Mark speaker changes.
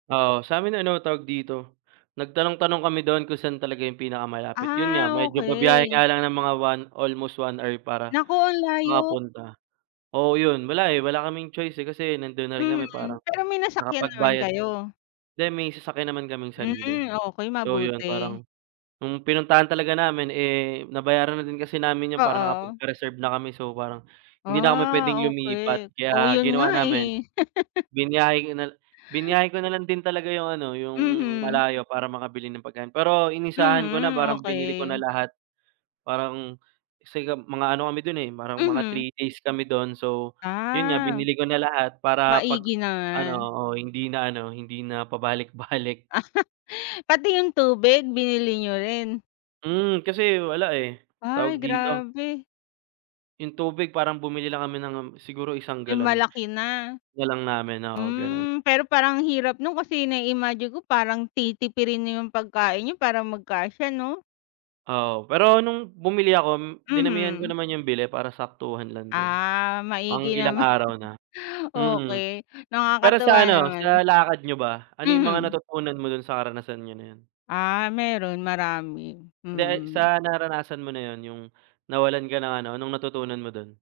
Speaker 1: Oo, sa'min ano tawag dito, nagtanong-tanong kami doon kung san talaga yung pinakamalapit. Yun nga,
Speaker 2: Ah,
Speaker 1: medyo babiyahe
Speaker 2: okey.
Speaker 1: nga lang ng mga one, almost 1 hour para
Speaker 2: Naku, ang layo!
Speaker 1: makapunta. Oo, yun, wala, eh, wala kaming choice, eh, kasi nandun na rin kami, parang
Speaker 2: Mhm, pero may nasakyan naman
Speaker 1: nakapagbayad
Speaker 2: kayo?
Speaker 1: hindi, may sasakyan naman kaming sarili.
Speaker 2: Hmm, okey
Speaker 1: So, yun
Speaker 2: mabuti.
Speaker 1: parang, nung pinuntahan talaga namin, eh, nabayaran na din kasi namin yun, parang
Speaker 2: Oo.
Speaker 1: nakapagpa-reserve na kami so parang, hindi na kami pwedeng
Speaker 2: Ah,
Speaker 1: lumipat,
Speaker 2: okey. Oo,
Speaker 1: kaya
Speaker 2: yun
Speaker 1: ginawa
Speaker 2: nga,
Speaker 1: namin,
Speaker 2: eh.
Speaker 1: biniyahe ko na biniyahe ko na lang din talaga yung ano, yung
Speaker 2: Mhm.
Speaker 1: malayo, para makabili ng pagkain. Pero inisahan ko na,
Speaker 2: Mhm,
Speaker 1: parang binili ko na
Speaker 2: okey.
Speaker 1: lahat. Parang kasi nga mga ano kami dun, eh, parang mga
Speaker 2: Mhm.
Speaker 1: 3 days kami dun, so, yun nga
Speaker 2: Ah.
Speaker 1: binili ko na lahat para pag
Speaker 2: Maigi
Speaker 1: ano
Speaker 2: naman.
Speaker 1: oo, hindi na ano, hindi na pabalik-balik.
Speaker 2: Pati yung tubig, binili niyo rin?
Speaker 1: Hmm, kasi wala, eh.
Speaker 2: Ay,
Speaker 1: Tawag dito?
Speaker 2: grabe.
Speaker 1: Yung tubig parang bumili lang kami ng, um, siguro 1
Speaker 2: Yung
Speaker 1: galon,
Speaker 2: malaki na?
Speaker 1: tinipid na lang namin, oo, ganun.
Speaker 2: Hmm, pero parang ang hirap nun, kasi nai-imagine ko parang titipirin niyo yung pagkain niyo para magkasya, 'no?
Speaker 1: Oo, pero nung bumili ako m dinamihan ko
Speaker 2: Mhm.
Speaker 1: naman yung bili para saktuhan lang din,
Speaker 2: Ah,
Speaker 1: pang
Speaker 2: maigi
Speaker 1: ilang
Speaker 2: naman.
Speaker 1: araw na. Mm.
Speaker 2: Okey,
Speaker 1: Pero
Speaker 2: nakakatuwa
Speaker 1: sa ano,
Speaker 2: naman.
Speaker 1: sa lakad niyo ba, ano yung mga
Speaker 2: Mhm.
Speaker 1: natutunan mo dun sa karanasan niyo na yun?
Speaker 2: Ah, meron marami,
Speaker 1: Hindi, ay,
Speaker 2: mm.
Speaker 1: sa naranasan mo na yon, yung nawalan ka ng ano, anong natutunan mo dun?